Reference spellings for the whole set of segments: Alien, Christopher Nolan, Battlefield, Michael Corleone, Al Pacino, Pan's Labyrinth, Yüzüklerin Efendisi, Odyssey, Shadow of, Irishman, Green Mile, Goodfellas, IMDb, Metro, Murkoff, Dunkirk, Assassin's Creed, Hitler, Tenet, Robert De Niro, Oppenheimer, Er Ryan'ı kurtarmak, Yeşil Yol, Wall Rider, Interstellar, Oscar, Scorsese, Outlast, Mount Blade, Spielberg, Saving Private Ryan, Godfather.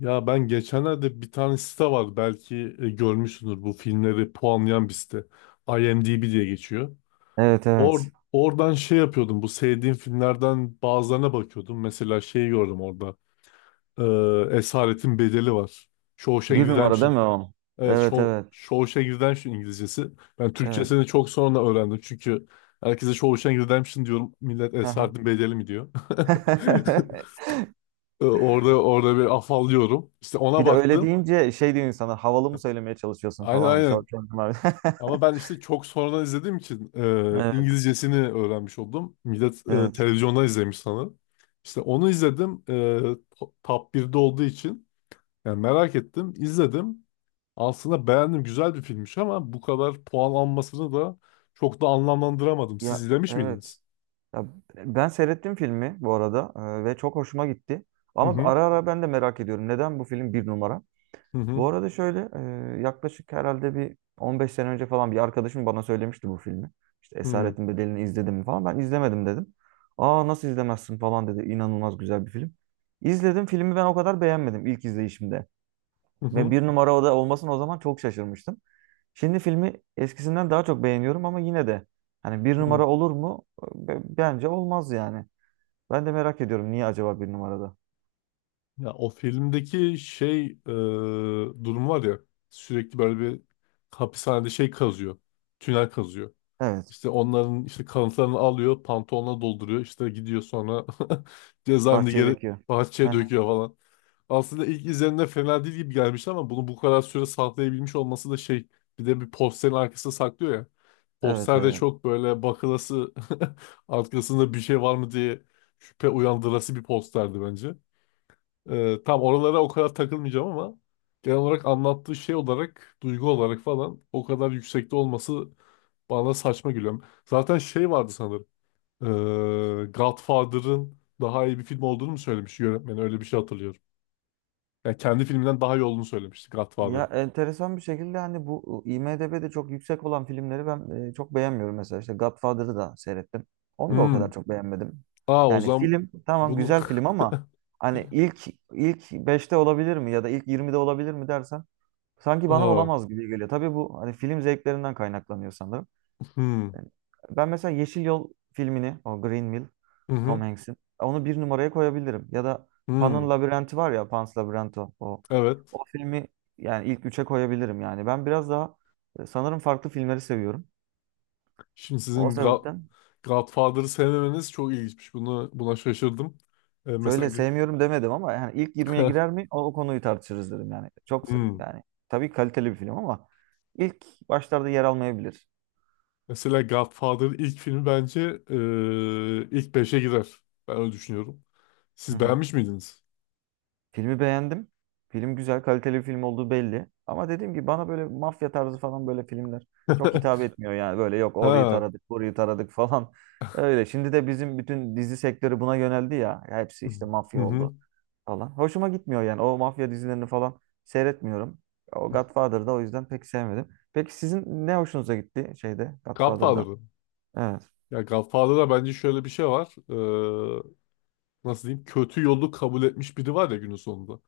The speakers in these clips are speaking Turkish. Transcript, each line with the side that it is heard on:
left: Ya ben geçenlerde bir tane site var belki görmüşsündür bu filmleri puanlayan bir site. IMDb diye geçiyor.
right: Evet
left: Or
right: evet.
left: Oradan şey yapıyordum, bu sevdiğim filmlerden bazılarına bakıyordum. Mesela şeyi gördüm orada. Esaretin Bedeli var. Shawshank
right: Bir numara değil
left: Redemption.
right: mi o?
left: Evet,
right: Evet evet.
left: Shawshank Redemption İngilizcesi. Ben
right: Evet.
left: Türkçesini çok sonra öğrendim çünkü herkese Shawshank Redemption diyorum. Millet
right: Aha.
left: Esaretin Bedeli mi diyor. Orada bir afallıyorum. İşte ona
right: Bir de öyle
left: baktım.
right: deyince şey diyor insanlar havalı mı söylemeye çalışıyorsun
left: Aynen,
right: falan.
left: aynen.
right: Şort var.
left: Ama ben işte çok sonradan izlediğim için
right: Evet.
left: İngilizcesini öğrenmiş oldum. Millet
right: Evet.
left: televizyondan izlemiş sana. İşte onu izledim. Top 1'de olduğu için. Yani merak ettim, izledim. Aslında beğendim. Güzel bir filmmiş ama bu kadar puan almasını da çok da anlamlandıramadım. Siz
right: Ya
left: izlemiş miydiniz?
right: evet. Ya, ben seyrettim filmi bu arada ve çok hoşuma gitti.
left: Hı
right: Ama
left: hı.
right: ara ara ben de merak ediyorum. Neden bu film bir numara?
left: Hı
right: Bu
left: hı.
right: arada şöyle yaklaşık herhalde bir 15 sene önce falan bir arkadaşım bana söylemişti bu filmi. İşte
left: Hı
right: Esaretin Bedeli'ni izledim mi falan. Ben izlemedim dedim. Aa nasıl izlemezsin falan dedi. İnanılmaz güzel bir film. İzledim filmi, ben o kadar beğenmedim ilk izleyişimde. Ve
left: hı.
right: bir numara oda olmasına o zaman çok şaşırmıştım. Şimdi filmi eskisinden daha çok beğeniyorum ama yine de hani bir
left: Hı, hı.
right: numara olur mu? Bence olmaz yani. Ben de merak ediyorum niye acaba bir numarada?
left: Ya o filmdeki şey, durum var ya, sürekli böyle bir hapishanede şey kazıyor. Tünel kazıyor.
right: Evet.
left: İşte onların işte kanıtlarını alıyor, pantolonuna dolduruyor. İşte gidiyor sonra cezaevinde
right: Bahçeyi
left: geri
right: döküyor.
left: bahçeye
right: Heh,
left: döküyor falan. Aslında ilk izlenimde fena değil gibi gelmiş ama bunu bu kadar süre saklayabilmiş olması da şey, bir de bir posterin arkasında saklıyor ya.
right: evet
left: Poster de
right: evet.
left: çok böyle bakılası, arkasında bir şey var mı diye şüphe uyandırası bir posterdi bence. Tam oralara o kadar takılmayacağım ama genel olarak anlattığı şey olarak, duygu olarak falan o kadar yüksekte olması bana saçma gülüyorum. Zaten şey vardı sanırım. Ee, Godfather'ın daha iyi bir film olduğunu mu söylemiş yönetmen? Öyle bir şey hatırlıyorum. Yani kendi filminden daha iyi olduğunu söylemişti
right: Ya
left: Godfather'ın.
right: enteresan bir şekilde hani bu IMDb'de çok yüksek olan filmleri ben çok beğenmiyorum, mesela işte Godfather'ı da seyrettim. Onu da o kadar
left: Hmm.
right: çok beğenmedim.
left: Aa, o
right: Yani
left: zaman
right: film tamam,
left: bunu...
right: güzel film ama hani ilk beşte olabilir mi ya da ilk 20'de olabilir mi dersen, sanki bana
left: Aa,
right: olamaz gibi geliyor. Tabii bu hani film zevklerinden kaynaklanıyor sanırım.
left: hmm.
right: Ben mesela Yeşil Yol filmini, o Green Mile,
left: Hı
right: Tom
left: hı.
right: Hanks'in. Onu bir numaraya koyabilirim. Ya da Pan'ın
left: Hmm.
right: Labirenti var ya, Pan's Labyrinth o.
left: Evet.
right: O filmi yani ilk üçe koyabilirim yani. Ben biraz daha sanırım farklı filmleri seviyorum.
left: Şimdi
right: O
left: sizin Gra-
right: sebepten
left: Godfather'ı sevmemeniz çok ilginçmiş. Buna şaşırdım. Mesela.
right: şöyle sevmiyorum demedim ama yani ilk 20'ye girer mi, o konuyu tartışırız dedim yani. Çok se-
left: Hmm.
right: yani tabii kaliteli bir film ama ilk başlarda yer almayabilir.
left: Mesela Godfather'ın ilk filmi bence ilk beşe girer. Ben öyle düşünüyorum.
right: Hı
left: Siz
right: hı.
left: beğenmiş miydiniz?
right: Filmi beğendim. Film güzel, kaliteli bir film olduğu belli. Ama dediğim gibi bana böyle mafya tarzı falan böyle filmler çok hitap etmiyor yani. Böyle yok orayı
left: Ha.
right: taradık, burayı taradık falan. Öyle. Şimdi de bizim bütün dizi sektörü buna yöneldi ya. Hepsi işte
left: Hı
right: mafya
left: hı.
right: oldu falan. Hoşuma gitmiyor yani. O mafya dizilerini falan seyretmiyorum. O Godfather'da o yüzden pek sevmedim. Peki sizin ne hoşunuza gitti şeyde, Godfather'da?
left: Godfather'ı.
right: Evet.
left: Ya Godfather'da bence şöyle bir şey var. Nasıl diyeyim? Kötü yolu kabul etmiş biri var ya günün sonunda.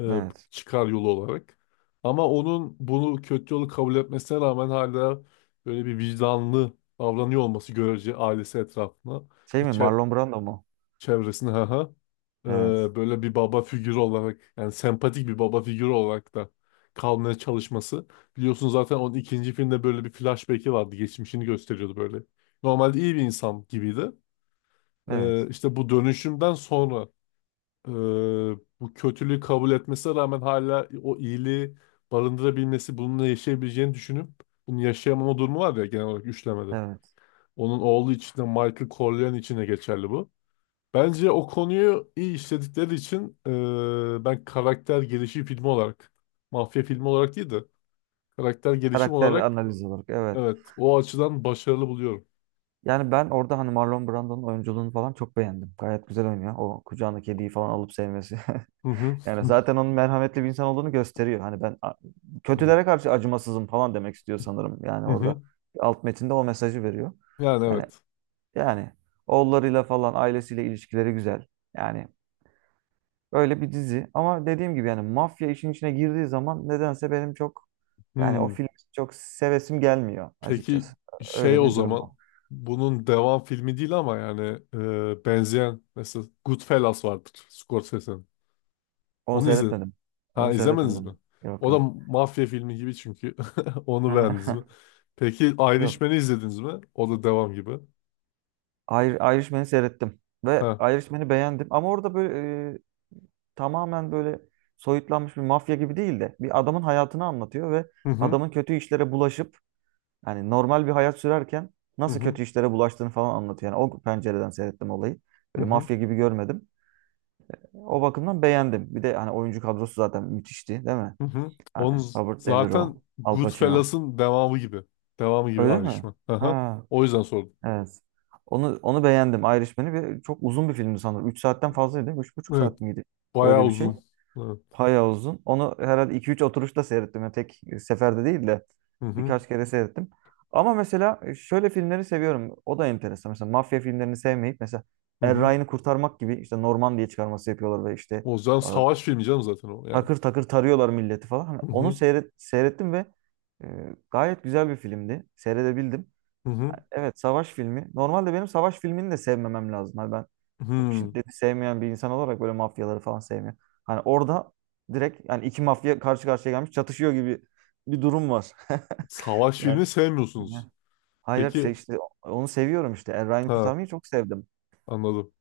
left: Ee,
right: Evet.
left: Çıkar yolu olarak. Ama onun bunu kötü yolu kabul etmesine rağmen hala böyle bir vicdanlı davranıyor olması, görece ailesi etrafına.
right: Şey mi, Marlon Brando mu?
left: Çevresinde, ha ha. Ee,
right: Evet.
left: Böyle bir baba figürü olarak, yani sempatik bir baba figürü olarak da kalmaya çalışması. Biliyorsun zaten onun ikinci filmde böyle bir flashback'i vardı. Geçmişini gösteriyordu böyle. Normalde iyi bir insan gibiydi.
right: Evet.
left: İşte bu dönüşümden sonra e, bu kötülüğü kabul etmesine rağmen hala o iyiliği barındırabilmesi, bununla yaşayabileceğini düşünüp bunu yaşayamama durumu var ya genel olarak üçlemede.
right: Evet.
left: Onun oğlu için de Michael Corleone için de geçerli bu. Bence o konuyu iyi işledikleri için ben karakter gelişim filmi olarak, mafya filmi olarak değil de karakter gelişim
right: Karakter
left: olarak,
right: analiz olarak. Evet.
left: evet, o açıdan başarılı buluyorum.
right: Yani ben orada hani Marlon Brando'nun oyunculuğunu falan çok beğendim. Gayet güzel oynuyor. O kucağına kediyi falan alıp sevmesi.
left: Hı hı.
right: Yani zaten onun merhametli bir insan olduğunu gösteriyor. Hani ben kötülere karşı acımasızım falan demek istiyor sanırım. Yani
left: Hı
right: orada
left: hı.
right: alt metinde o mesajı veriyor.
left: Yani
right: Yani
left: evet.
right: yani oğullarıyla falan, ailesiyle ilişkileri güzel. Yani öyle bir dizi. Ama dediğim gibi yani, mafya işin içine girdiği zaman nedense benim çok, yani o
left: Hmm.
right: film çok sevesim gelmiyor
left: Peki
right: açıkçası.
left: şey,
right: Öyle
left: o
right: bir durum var.
left: zaman bunun devam filmi değil ama yani benzeyen mesela Goodfellas vardır Scorsese'nin.
right: Onu
left: Onu izledin.
right: seyretmedim.
left: Ha,
right: Onu
left: izlemediniz mi?
right: seyretmedim. Yok
left: O da
right: yok.
left: mafya filmi gibi çünkü. Onu beğendiniz mi? Peki Irishman'ı
right: Yok.
left: izlediniz mi? O da devam gibi.
right: Irishman'ı seyrettim. Ve
left: Ha.
right: Irishman'ı beğendim. Ama orada böyle e, tamamen böyle soyutlanmış bir mafya gibi değil de bir adamın hayatını anlatıyor ve
left: Hı hı.
right: adamın kötü işlere bulaşıp, yani normal bir hayat sürerken
left: Hı
right: nasıl
left: hı.
right: kötü işlere bulaştığını falan anlatıyor. Yani o pencereden seyrettim olayı.
left: Hı
right: Böyle
left: hı.
right: mafya gibi görmedim. O bakımdan beğendim. Bir de hani oyuncu kadrosu zaten müthişti değil mi?
left: Hı hı.
right: Yani Robert De Niro,
left: Zaten
right: Al Pacino.
left: Goodfellas'ın devamı gibi. Devamı gibi
right: Öyle mi?
left: Irishman. Aha.
right: Ha,
left: O yüzden sordum.
right: evet. Onu beğendim, Irishman'i, ve çok uzun bir filmdi sanırım. 3 saatten fazlaydı değil mi? üç buçuk
left: Evet.
right: saat miydi?
left: Bayağı
right: Öyle bir şey.
left: uzun. Evet.
right: Bayağı uzun. Onu herhalde 2-3 oturuşta seyrettim. Yani tek seferde değil de
left: Hı hı.
right: birkaç kere seyrettim. Ama mesela şöyle filmleri seviyorum. O da enteresan. Mesela mafya filmlerini sevmeyip mesela
left: Hı
right: Er
left: hı.
right: Ryan'ı kurtarmak gibi, işte Norman diye çıkarması yapıyorlar ve işte
left: O yüzden
right: e,
left: savaş filmi canım zaten o yani.
right: takır takır tarıyorlar milleti falan. Hani
left: Hı
right: onu
left: hı.
right: seyrettim ve e, gayet güzel bir filmdi. Seyredebildim.
left: Hı hı.
right: Evet, savaş filmi. Normalde benim savaş filmini de sevmemem lazım. Hani ben çok
left: Hı.
right: şiddeti sevmeyen bir insan olarak böyle mafyaları falan sevmiyorum. Hani orada direkt yani iki mafya karşı karşıya gelmiş çatışıyor gibi bir durum var.
left: Savaş filmi sevmiyorsunuz.
right: Yani hayır,
left: Peki.
right: işte onu seviyorum işte. Er Ryan'ı
left: Ha.
right: kurtarmayı çok sevdim.
left: Anladım.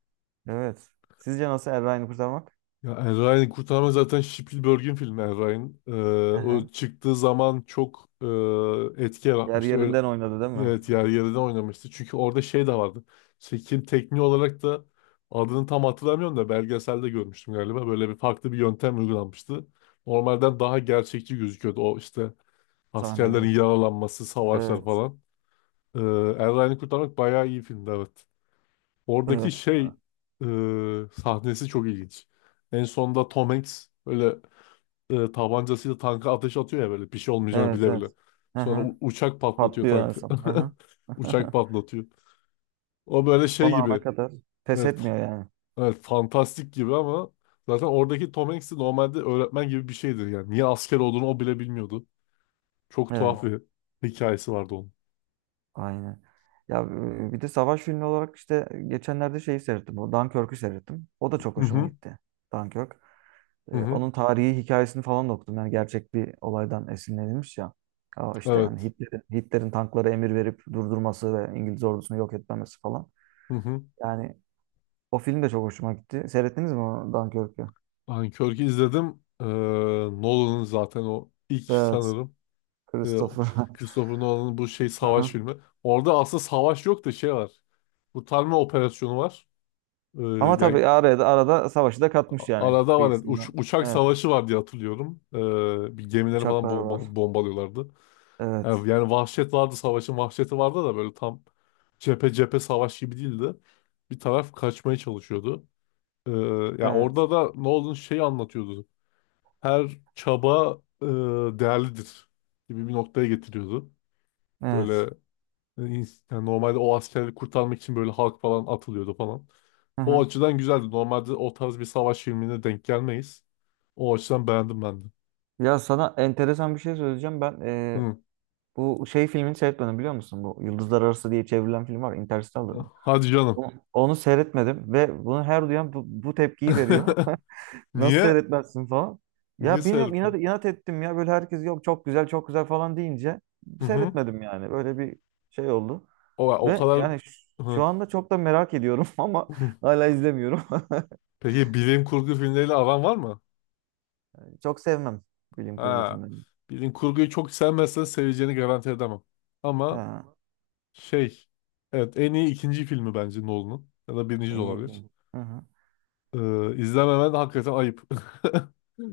right: Evet. Sizce nasıl Er Ryan'ı kurtarmak?
left: Ya Er Ryan'ı kurtarma zaten Spielberg'in filmi Er Ryan.
right: Hı
left: O
right: hı.
left: çıktığı zaman çok etki
right: Yer
left: yaratmıştı. Öyle,
right: yerinden oynadı değil mi?
left: evet, yer yerinden oynamıştı. Çünkü orada şey de vardı. Çekim tekniği olarak da adını tam hatırlamıyorum da belgeselde görmüştüm galiba. Böyle bir farklı bir yöntem uygulanmıştı. Normalden daha gerçekçi gözüküyordu. O işte askerlerin
right: Sahneler.
left: yaralanması, savaşlar
right: Evet.
left: falan. Ee, Er Ryan'ı kurtarmak bayağı iyi filmdi, evet. Oradaki
right: Evet.
left: şey, e, sahnesi çok ilginç. En sonda Tom Hanks böyle tabancasıyla tanka ateş atıyor ya, böyle bir şey olmayacağını
right: Evet.
left: bile
right: Evet.
left: bile.
right: Hı
left: Sonra
right: hı.
left: uçak patlatıyor
right: Patlıyor en
left: tankı.
right: son. Hı hı.
left: Uçak patlatıyor. O böyle
right: Son
left: şey gibi.
right: ana kadar pes
left: Evet, f-
right: etmiyor yani.
left: evet, fantastik gibi ama zaten oradaki Tom Hanks de normalde öğretmen gibi bir şeydir yani. Niye asker olduğunu o bile bilmiyordu. Çok tuhaf
right: Evet.
left: bir hikayesi vardı onun.
right: Aynen. Ya bir de savaş filmi olarak işte geçenlerde şeyi seyrettim. O Dunkirk'ü seyrettim. O da çok
left: Hı
right: hoşuma
left: hı.
right: gitti. Dunkirk.
left: Hı hı.
right: Onun tarihi hikayesini falan da okudum. Yani gerçek bir olaydan esinlenilmiş ya. Ya işte yani
left: Evet.
right: Hitler'in tanklara emir verip durdurması ve İngiliz ordusunu yok etmemesi falan.
left: Hı hı.
right: Yani o film de çok hoşuma gitti. Seyrettiniz mi o Dunkirk'ü?
left: Dunkirk'ü izledim. Nolan'ın zaten o ilk
right: Evet.
left: sanırım. Ee,
right: Christopher.
left: Christopher Nolan'ın bu şey savaş
right: Aha.
left: filmi. Orada aslında savaş yok da şey var. Kurtarma operasyonu var. Ee,
right: Ama
left: yani
right: tabii arada arada savaşı da katmış yani,
left: arada var. Yani
right: kıyısından.
left: uçak
right: Evet.
left: savaşı var diye hatırlıyorum. Bir gemileri falan
right: Uçaklar var.
left: bombalıyorlardı.
right: Evet.
left: Yani vahşet vardı. Savaşın vahşeti vardı da böyle tam cephe cephe savaş gibi değildi. Bir taraf kaçmaya çalışıyordu. Ee, Ya
right: Evet.
left: orada da Nolan şeyi anlatıyordu. Her çaba değerlidir gibi bir noktaya getiriyordu.
right: Evet.
left: Böyle yani normalde o askerleri kurtarmak için böyle halk falan atılıyordu falan.
right: Hı
left: O
right: hı.
left: açıdan güzeldi. Normalde o tarz bir savaş filmine denk gelmeyiz. O açıdan beğendim ben de.
right: Ya sana enteresan bir şey söyleyeceğim. Ben
left: Hı.
right: bu şey filmini seyretmedim biliyor musun? Bu Yıldızlar Arası diye çevrilen film var. Interstellar.
left: Hadi canım.
right: Onu seyretmedim ve bunu her duyan bu tepkiyi veriyor. Nasıl
left: Niye?
right: seyretmezsin falan.
left: Niye
right: Ya bilmiyorum, inat,
left: seyrettin?
right: inat ettim ya. Böyle herkes yok çok güzel çok güzel falan deyince
left: Hı hı.
right: seyretmedim yani. Böyle bir şey oldu.
left: O
right: Ve
left: kadar...
right: yani şu
left: Hı.
right: anda çok da merak ediyorum ama
left: Hı.
right: hala izlemiyorum.
left: Peki bilim kurgu filmleriyle aran var mı?
right: Çok sevmem bilim kurgu
left: Ha.
right: filmlerini.
left: Bilim kurguyu çok sevmezsen seveceğini garanti edemem. Ama
right: Ha,
left: şey, evet, en iyi ikinci filmi bence Nolan'ın. Ya da birinci de
right: en iyi
left: olabilir.
right: film. Hı hı.
left: İzlememen hakikaten ayıp.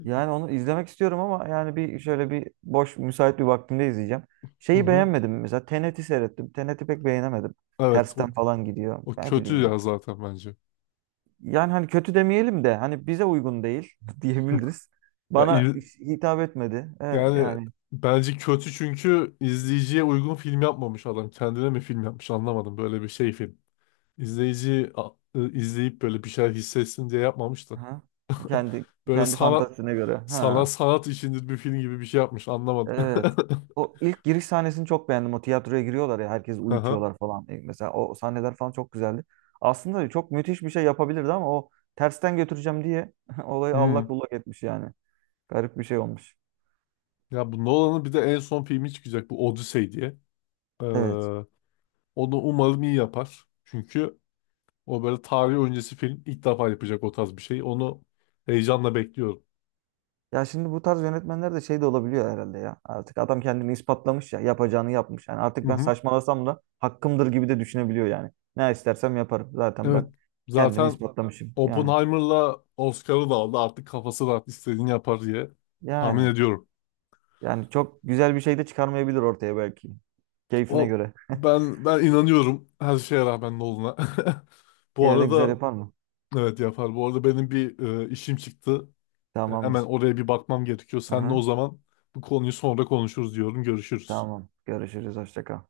right: Yani onu izlemek istiyorum ama yani bir şöyle bir boş müsait bir vaktimde izleyeceğim.
left: Hı
right: Şeyi
left: hı.
right: beğenmedim, mesela Tenet'i seyrettim. Tenet'i pek beğenemedim.
left: Evet, o,
right: Tersten falan gidiyor.
left: O
right: Ne
left: kötü
right: bileyim.
left: ya zaten bence.
right: Yani hani kötü demeyelim de hani bize uygun değil diyebiliriz.
left: Ya,
right: Bana
left: il-
right: hitap etmedi.
left: Yani
right: Yani
left: bence kötü çünkü izleyiciye uygun film yapmamış adam. Kendine mi film yapmış anlamadım. Böyle bir şey film. İzleyip böyle bir şeyler hissetsin diye yapmamış da.
right: ha, kendi
left: Böyle
right: kendi
left: sanat
right: fantazisine göre.
left: sana
right: Ha.
left: sanat içindir bir film gibi bir şey yapmış, anlamadım.
right: Evet. O ilk giriş sahnesini çok beğendim. O tiyatroya giriyorlar ya, herkes
left: Aha.
right: uyutuyorlar falan. Mesela o sahneler falan çok güzeldi. Aslında çok müthiş bir şey yapabilirdi ama o tersten götüreceğim diye olayı allak bullak etmiş yani. Garip bir şey olmuş.
left: Ya bu Nolan'ın bir de en son filmi çıkacak, bu Odyssey diye. Ee,
right: Evet.
left: Onu umarım iyi yapar. Çünkü o böyle tarih öncesi film ilk defa yapacak, o tarz bir şey. Onu heyecanla bekliyorum.
right: Ya şimdi bu tarz yönetmenler de şey de olabiliyor herhalde ya. Artık adam kendini ispatlamış ya. Yapacağını yapmış. Yani
left: Hı
right: artık ben
left: hı.
right: saçmalasam da hakkımdır gibi de düşünebiliyor yani. Ne istersem yaparım. Zaten ben
left: Evet.
right: kendimi
left: Zaten
right: ispatlamışım. Yani.
left: Oppenheimer'la Oscar'ı da aldı. Artık kafası rahat istediğini yapar diye tahmin
right: Yani.
left: ediyorum.
right: Yani çok güzel bir şey de çıkarmayabilir ortaya belki. Keyfine
left: O,
right: göre.
left: ben inanıyorum her şeye rağmen Nolan'a. Bu
right: Yine de güzel
left: arada
right: yapar mı?
left: evet, yapar. Bu arada benim bir işim çıktı. Ben hemen
right: Tamamdır.
left: oraya bir bakmam gerekiyor. Seninle
right: Aha,
left: o zaman bu konuyu sonra konuşuruz diyorum. Görüşürüz.
right: tamam. Görüşürüz. Hoşça kal.